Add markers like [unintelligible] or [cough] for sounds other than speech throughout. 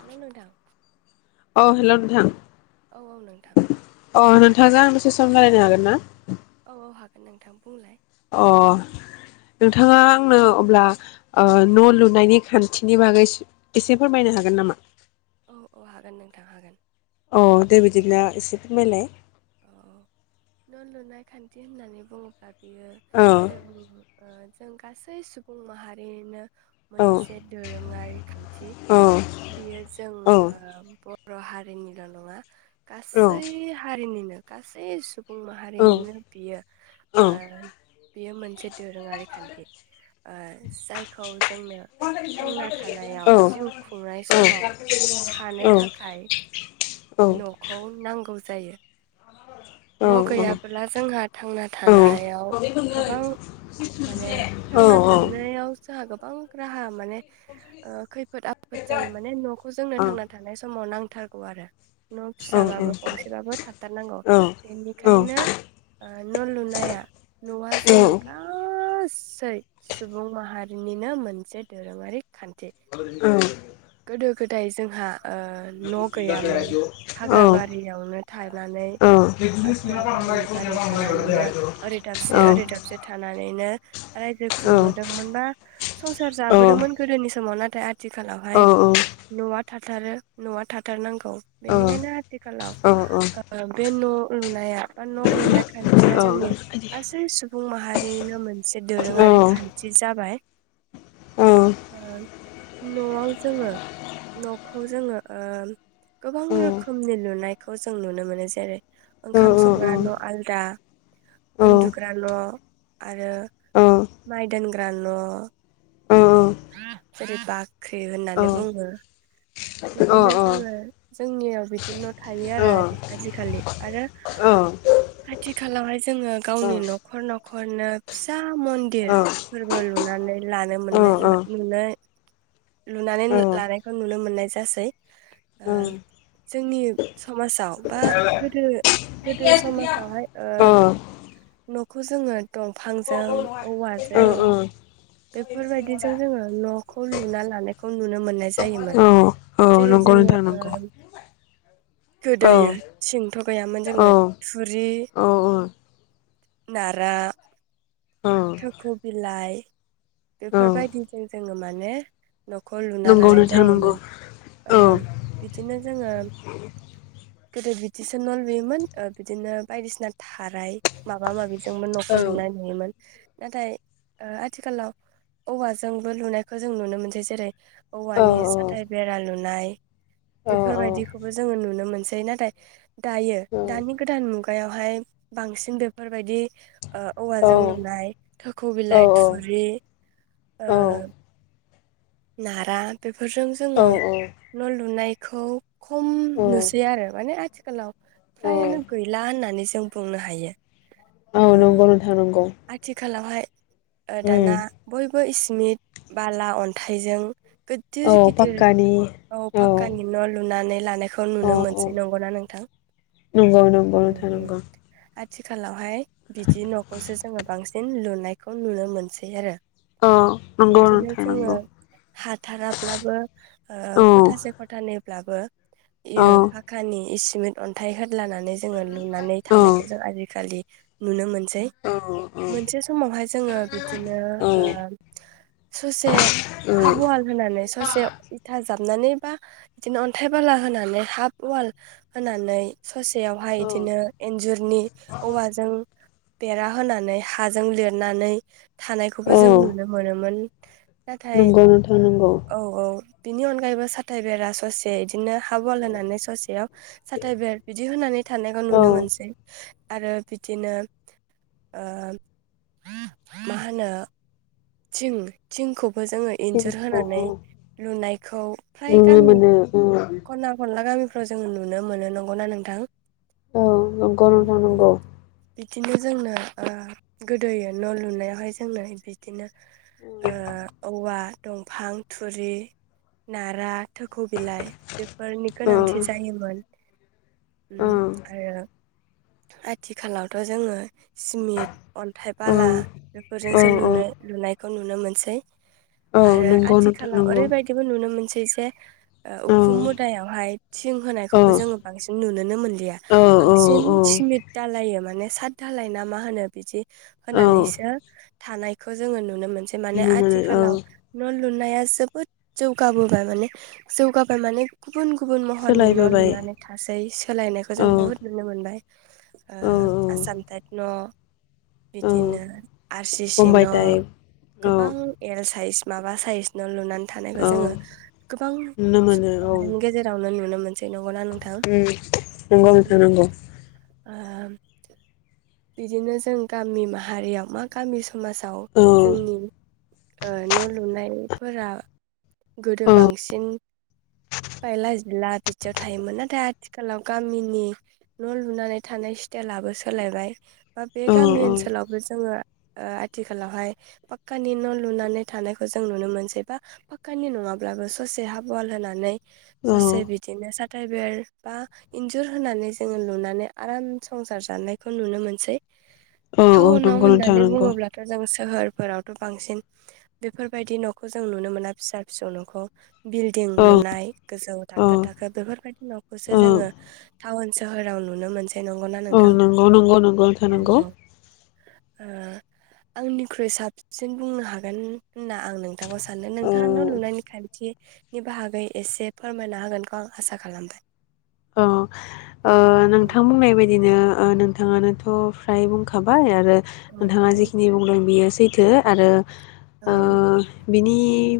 Hello नोंथां। अ hello नोंथां। औ औ नोंथां। अ नोंथांजों आं दसे सम रायलायनो हागोन ना? औ औ हागोन नोंथां बुंलाय। अ नोंथाङा आंनो अब्ला ओ न' लुनायनि खान्थिनि बागै एसे फोरमायनो हागोन नामा? औ औ हागोन नोंथां हागोन। औ दे बिदिब्ला एसे फोरमायलाय। औ न' लुनाय खान्थि होननानै बुङोब्ला बेयो औ जों ओ जों गासै सुबुं माहारिनो औ मोनसे दोरोङारि खान्थि औ बियो जों औ ओ बर' हारि निल' नङा गासै हारिनि गासै सु सुबुं औ माहारियनो बियो औ ओ बेयो मोनसे दोरोङारि खान्थि ओ जायखौ जोंनो थांना थानायाव औ जिउ खुंनाय समाव औ थानो थाखाय औ। न'खौ नांगौ। नांगौ जायो। औ न' गैयाबोला जोंहा थांना थानायाव गोबां माने थांना थानायाव जोहा गोब गोबां राहा माने ओ खैफोद आफोद जायो माने न'खौ जोंनो थांना थानाय समाव नां थारगौ आरो न' फिसाबाबो गंसेबाबो थाथारनांगौ। बेनिखायनो ओ न' लुनाया न'आ जोंनि गास सै सुबुं माहारिनिनो मोनसे दोरोङारि खान्थ ओं गोदो गोदाय जोंहा ओ न' औ गैयामोन औ हाग्रा औ बारियावनो थानानै औ औ औ हाग्रा औ बारि बारि थानानैनो ओरै दाबसे ओरै दाबसे थानानैनो रायजो खुंबोदोंमोन बा संसार जाबोदोंमोन गोदोनि नाथाय आथ थिखालावहाय न'आ थाथारो न'आ थाथारनांगौ बेनिखायनो आथिखालाव ओ बे न' लुनाया बा लुनाय खान्थिया जोंनि औ गास गासै सुबुं माहारिनिनो मोनसे दोरोङारि खान्थि जाबाय ओ न'आव जोङो न'खौ जोङो ओम गोबां रोखोमनि लुनायखौ जों नुनो मोनो जेरै ओंखाम संग्रा न' आलदा उन्दुग्रा न' आरो माइ दोनग्रा न' जेरै बाख ख्रि होननानै बुङो बिदिनो जोङो जोंनियाव बिदिनो थायो आरो आदि आजिखालि। आरो आथिखालावहाय जोङो गावनि न'खर न'खरनो फिसा मन्दिर फोरबो लुनानै लानो मोननाय ला नुनाय लुनानै लानायखौ नुनो मोननाय जासै ओ जोंनि समाजाव बा गोदो गोदो समाजावहाय ओ न'खौ जोङो दंफांजों औवाजों बेफोरबायदिजों जोङो न'खौ लुना लानायखौ नुनो मोननाय जायोमोन। औ जेरै नंगौ जोङो नोंथां ओ नंगौ। औ गोदोयो थगायामोन औ जोङो थुरि, औ नारा, थख'बिलाइ बेफोर औ बायदिजों जोङो माने न' खौ लुना नंगौ लानाय नोंथां नंगौ जायोमोन ओ औ बिदिनो जोङो गोदो बिद दिसो न' लुयोमोन ओ बिदिनो बायदिसिना थाराय माबा माबि जोंबो औ न'खौ लुनाय नुयोमोन। नाथाय ओ आथिखालाव औवाजोंबो लुनायखौ जों नुनो मोनसै। जेरै औ औवानि साथाय बेरा लुनाय औ बेफोरबायदि खोबो जोङो नुनो मोनसै। नाथाय दायो औ दानि गोदान मुगायावहाय बांसिन बेफोरबायदि ओ औ औवाजों लुनाय थख' औ बिलाइ थुरि ओ औ नारा बे फोरजों जोङो औ न' लुनाय खौ खम नुसै आरो माने आथिखालाव औ फ्रायानो गैला होननानै जों बुंनो हायो। ओ नंगौ नोंथां नंगौ। आथिखालावहाय ओ दाना उम बयबो इसिमिट बाला अन्थाइजों गोददिर औ गिदिर पाक्कानि औ फाकानि न' लुनानै लानाय खौ नुनो औ औ मोनसै नंगौना नोंथां? नंगौ नंगौ उम नोंथां उम नंगौ आ थिखालावहाय बिदि न'खऔसो जों बांसिन लुनायखौ नुनो मोनसै आरो औ नंगौ बिदिनो नोंथां जोङो नंगौ हाथाराब्लाबो ओ औ ख'थासे ख'थानै ब्लाबो औ इयो फाखानि इस सिमेट अन्थाइ होदलानानै जोङो लुनानै औ थानायखौ जों आजिखालि नुनो मोनसै। औ मोनसे समावहाय जोङो बिदिनो औ ओम ससे हाब उवाल होनानै ससे इथा जाबनानै बा इदिनो अन्थाइ बाला होनानै हाफ अवाल होनानै ससेयावहाय औ इदिनो इन्जुरनि औवाजों बेरा होनानै हाजों लिरनानै थानायखौबो औ जों नुनो मोनोमोन। नाथाय नंगौ नोंथां नंगौ। औ औ बिनि अनगायैबो साथाइ बेरा ससे इदिनो हाब उवाल होनानै ससेयाव साथा बेर बिदि होनानै थानायखौ औ नुनो मोनसै आरो बिदिनो ओ मा होनो? थिं थिंखौब बो जोङो इन्जुर थिंखौ होनानै औ लुनायख नुनो माने उम‌। खना खनला गामिफ फ्रा जोंङो नुनो मोनो नंगौना नोंथां? अ नोंगौ नोंथां नोंगौ। बिदिनो जोंनो ओ गोदोयो न' लुनायावहाय जोंनो बिदिनो ओ औवा, दंफां, थुरि, नारा थोखौ बिलाइ। बेफोरनि औ गोनांथि जायोमोन उम औ आरो आथिखालावथ' जोङो सिमिट, अन्थाइ, औ बाला बेफोरजोंसो औ औ लुनो लुनायखौ नुनो मोनसै। औ आरो नंगौ नोंथां आथिखालाव नंगौ ओरैबायदिबो नुनो मोनसैज बे ओ औ खुम मुदायावहाय थिं औ होनायखौबो जोङो बांसिन नुुनोनो मोनलिया औ बांसिन औ औ सिमिट दालायो माने साादधालायना मा होनो बिदि औ होनानैसो थानायख खो जोङो नुनो मोन सो माने नुनो मोनो औ आथिखालाव नलु लुनाया जोबोद जौगाबोबाय माने जौगाब बामाने बुन गुबुन महरनि न' सोलायबोबाय लुनानै थासै सोलायनायखो जों औ बुहुद नुनो मोनबाय ओ औ आसामथाइट न'। औ बिदिनो आर सि सि बम्बाइ न' टाइप औ गोबां एल साइस माबा साइज न' लुनान थानायखौ औ जोङो गोबां सुबुं माहारिनि गेजेरावनो नुनो मोनसै नंगौना नोंथां उम नंगौ नोंथां नंगौ। ओम बिदिनो जों गामि माहारियाव मा गामि स समाजाव औ जोंनि ओ न' लुनायफोरा गोदो औ बांसिन बायला जिला बिदियाव थायोमोन नाथाय आथिखालाव गामिनि न' लुनानै थानाय स्टाइलाबो सोलायबाय। बा बे औ औ गामि ओनसोलावबो जोङो ओ आथिखालावहाय पाक्कानि न' लुनानै थानायखौ जों नुनो मोनसै बा पाक्कानि नङाब्लाबो ससे हाबुवाल होनानै ससे औ बिदिनो सा ताइभेल बा इन्जुर होनानै जोङो लुनानै आराम संसार जानायखौ नुनो मोन सै औ टाउनाव नंगौ नोंथां होननानै नंगौ बुङोब्लाथ' जों सोहोरफोराव बांसिन बेफोरबायदि न'खौ जों नुनो मोना फिसा फिसौ न'खौ। बिल्डिं औ लुनाय गोजौ औ थाखो थाखो बेफोरबायदि न'खौसो औ जोङो टाउन सोहोराव नुनो मोनसै। नंगौना औ नोंथां? नंगौ नंगौ नंगौ नोंथां औ नंगौ औ ओ आंनिख्रुइ साबसिन बुंनो हागोन होनना आं नों थांखौ साननो औ नोंथाङा न' लुनायनि खान्थि नि बाहागै एसे फोरमायना होगोनखौ आं आसा खालामबाय। औ ओ नोंथां बुंनाय बायदिनो ओ नोंथाङानोथ' फ्राय बुंखाबाय आरो आरो औ नोंथाङा जिखिनि बुंदों बियो सैथो आरो औ ओ बिनि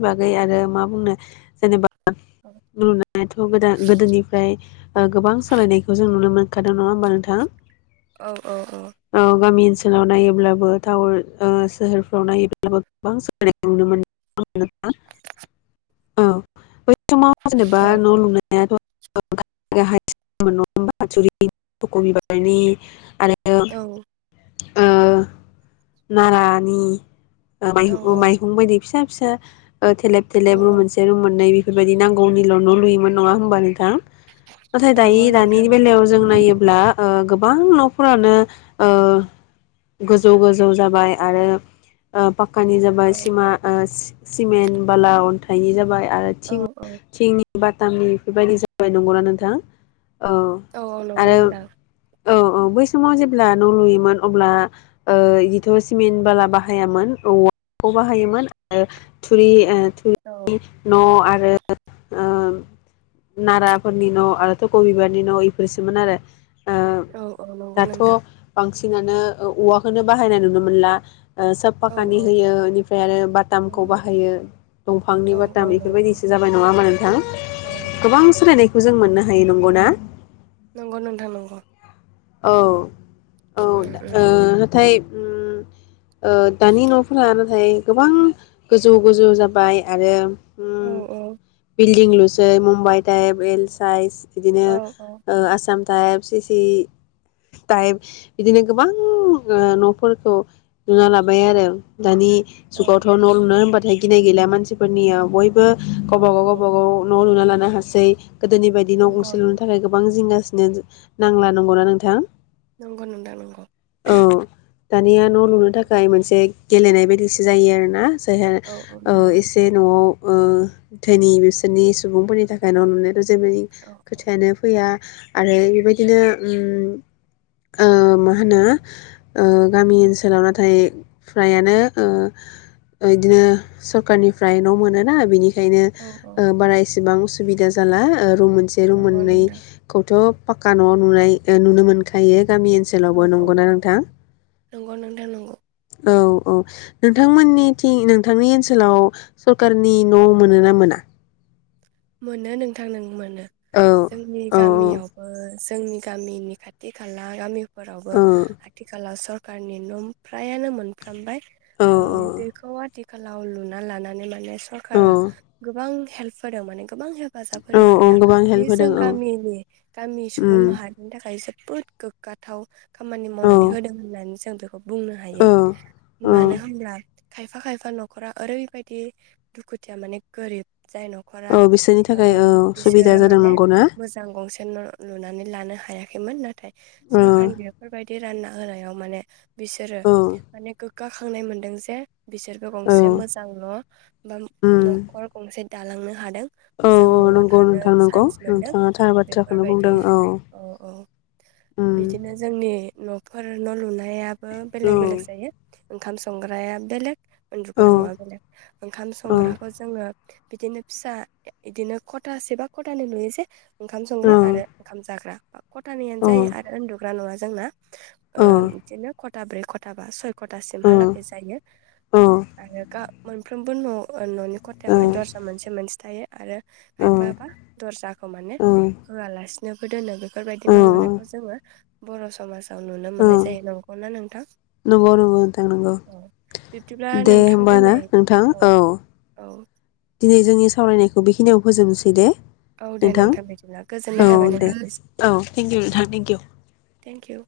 बागै आरो मा बुंनो जेनेबा लुनायाथ' गोदान गोदोनिफ्राय ओ गोबां सालायनायखौ जों नुनो मोनखादों नङा होमबा नोंथां? औ औ औ। सोलाव नायोब्लाबो टाउन ओ सोहोरफ्राव नायोब्लाबो गोबां सोलायनायखौ नुनो मोनो [unintelligible] औ। समाव जेनेबा न' लुनायाथ' [unintelligible] औ। ओ नारानि ओ औ माइ औ माइहुं बायदि फिसा फिसा। [unintelligible] ओ थेलेब थेलेब रुम मोनसे रुम मोननै। बेबायदि नांगौनिल' न' लुयोमोन नङा होमबा नोंथां। नाथाय दायो नंगौ दानि नोंथां नंगौ बेलायाव जों नायोब्ला ओ गोबां न'फोरानो ओ गोजौ गोजौ जाबाय आरो पाक्कानि जाबाय औ सिमा ओ सिमेन्ट बाला अन्थाइनि जाबाय। आरो औ थिं औ थिंनि बाथामनि इफोरबायदि जा बाय नंगौना नोंथां औ औ औ नंगौ आरो नोंथां। औ औ बै समाव जेब्ला न' लुयोमोन अब्ला ओ इदिथ' सिमेन्ट बाला बाहायामोन औवाखौ बाहायोमोन आरो थुरि ओ औ थुरिनि न' आरो आरो ओ नाराफोरनि न' आरोथ' थक बिबारनि न' इफोरसोमोन आरो। ओ औ औ नंगौ नोंथां। सिनानो औवाखौनो बाहायनाय नुनो मोनला। ओ साब औ फाखानि औ होयो इनिफ्राय आरो बाटामखौ बाहायो दंफांनि औ औ बाटाम नंगौ इफोरबायदिसो जाबाय नङा होमबा औ औ नोंथां। सोलायनायखौ जों मोननो हायो नंगौ ना नंगौ नोंथां नंगौ औ औ उम दा ओ नाथाय ओम ओ दानि न'फोरा नाथाय गोबां गोजौ गोजौ जाबाय आरो उम औ ओम बिल दिंलुसै मुम्बाइ टाइप एल साइस बिदिनो औ ओ आसाम टाइफस सि सि टाइप बिदिनो गोबां ओ न'फोरखौ लुना लाबाय आरो दानि औ जुगावथ' न' लुनो होनबा थाय गिनाय गैला मानसिफोरनियाव बय बो औ गावबा गाव औ गावबा गाव न' लुना लानो हासै गोदोनि बायदि न' गंसे नंगौ लुनो नंगौ थाखाय गोबां जिंगासि नो नांला नंगौना नों थां नंगौ नोंथां नंगौ औ दानिया न' लुनो थाखाय मोनसे गेलेनाय बायदिसो जायो आरोना। जायहा औ औ ओ नंगौ एसे न'आव ओ धोनि बिसोरनि सुबुंफोरनि थाखाय न' लुनो औ [unintelligible] खोथायानो फैया आरो बेबायदिनो ओम ओ मा होनो ओ गामि ओनसोलाव नाथाय फ्राययानो ओ ओ इदिनो सरखारनिफ्राय न' मोनोना बिनि खायनो औ औ ओ बारा इस सेबां असुबिदा जाला ओ रुम मोनसे रुम नंगौ नोंथां मोननैखौथ' फागखा न'आव नुनाय ओ नुनो मोनो खायो गामि औ ओनसोलावबो औ नंगौना नोंथां? नंगौ नोंथां नंगौ औ औ नोंथांमोननिथिं नोंथांनि ओनसोलाव सरखारनि न' मोनो ना मोना? मोनो नोंथां नों मोनो औ जोंनि औ गामियावबो जोंनि गामिनि खाथि खाला गामि फोरावबो औ आथिखालाव स कारनि न' फ्रायानो मोनफ्रामबाय। औ ओम बेखौ आथि खालाव लुना लानानै माने औ सरकारा गोबां हेल्प होदों माने गोबां हेब फाजाब औ होदों औ आरोना गोबां बे हेल्प जों होदों औ गामिनि गामि सुबुं उम माहारिनि थाखाय जोब बोद गोग्गाथाव। खामानि औ मावनानै होदों होननानैस जों खौ बुंनो औ हायो मानो औ होनब्ला खायफा खायफा न'खरा ओरैबायदि दुखुथिया माने गोरिब जाय औ न'खरा बिसोरनि ओ थाखाय औ सुबिदा बिसोरो जादों माने नंगौ ना? मोजां गंसे न' लुनानै लानो हा हायाखैमोन नाथाय औ सरखारनि बेफोरबायदि रान्ना होनायाव माने बिसोरो औ माने गोख गाखांनाय मोन्दों जे बिसोरबो औ गंसे मोजां न' बा उम न'खर गंसे दालांनो हादों। औ मोजां न'आव नंगौ थानो नोंथां नंगौ सान्स मोनदों नोंथाङा थार बाथ्राखौनो बेफोरबायदि बुंदों औ औ उम बिदिनो जोंनि न'फोर न' लुनाया बो औ बेलेग बेलेग जायो। ओंखाम संग्राया बेलेग औ उन्दुग्रा न'आ बेलेग ओंखाम औ संग्राखौ जोङो बिदिनो फिसा एदिनो ख'थासे बा ख'थानै लुयो जे ओंखाम औ संग्रा आरो ओंखाम जाग्रा। बा खथ थानैआनो जायो आरो उन्दु ग्रा न'आ जोंना औ ओ बिदिनो खथा ब्रै खथा बा सय खथासिमहालागै जायो आरो गा मोनफ्रोमबो न' न'नि औ खथायावहाय दरजा मोनसे मोनसे थायो। आरो औ खायफाबा दर्जाखौ माने ओं होआलासिनोबो दोनो औ बेफोरबायदि न' लुनायखौ जोङो बर' समाजाव नुनो मोननाय जायो नंगौना नोंथां? नंगौ नंगौ नोंथां नंगौ औ बिब्दिब्ला दे नोंथां होमबा ना दोनै नोंथां औ औ दिनै जोंनि सावरायनायखौ बेखिनियाव फोजोबनोसै दे? औ दे नोंथां बिदिब्ला गोजोननाय औ थाबाय दे औ थेंकिउ नोंथांनिसिम औ नोंथां थेंकिउ थेंक इउ।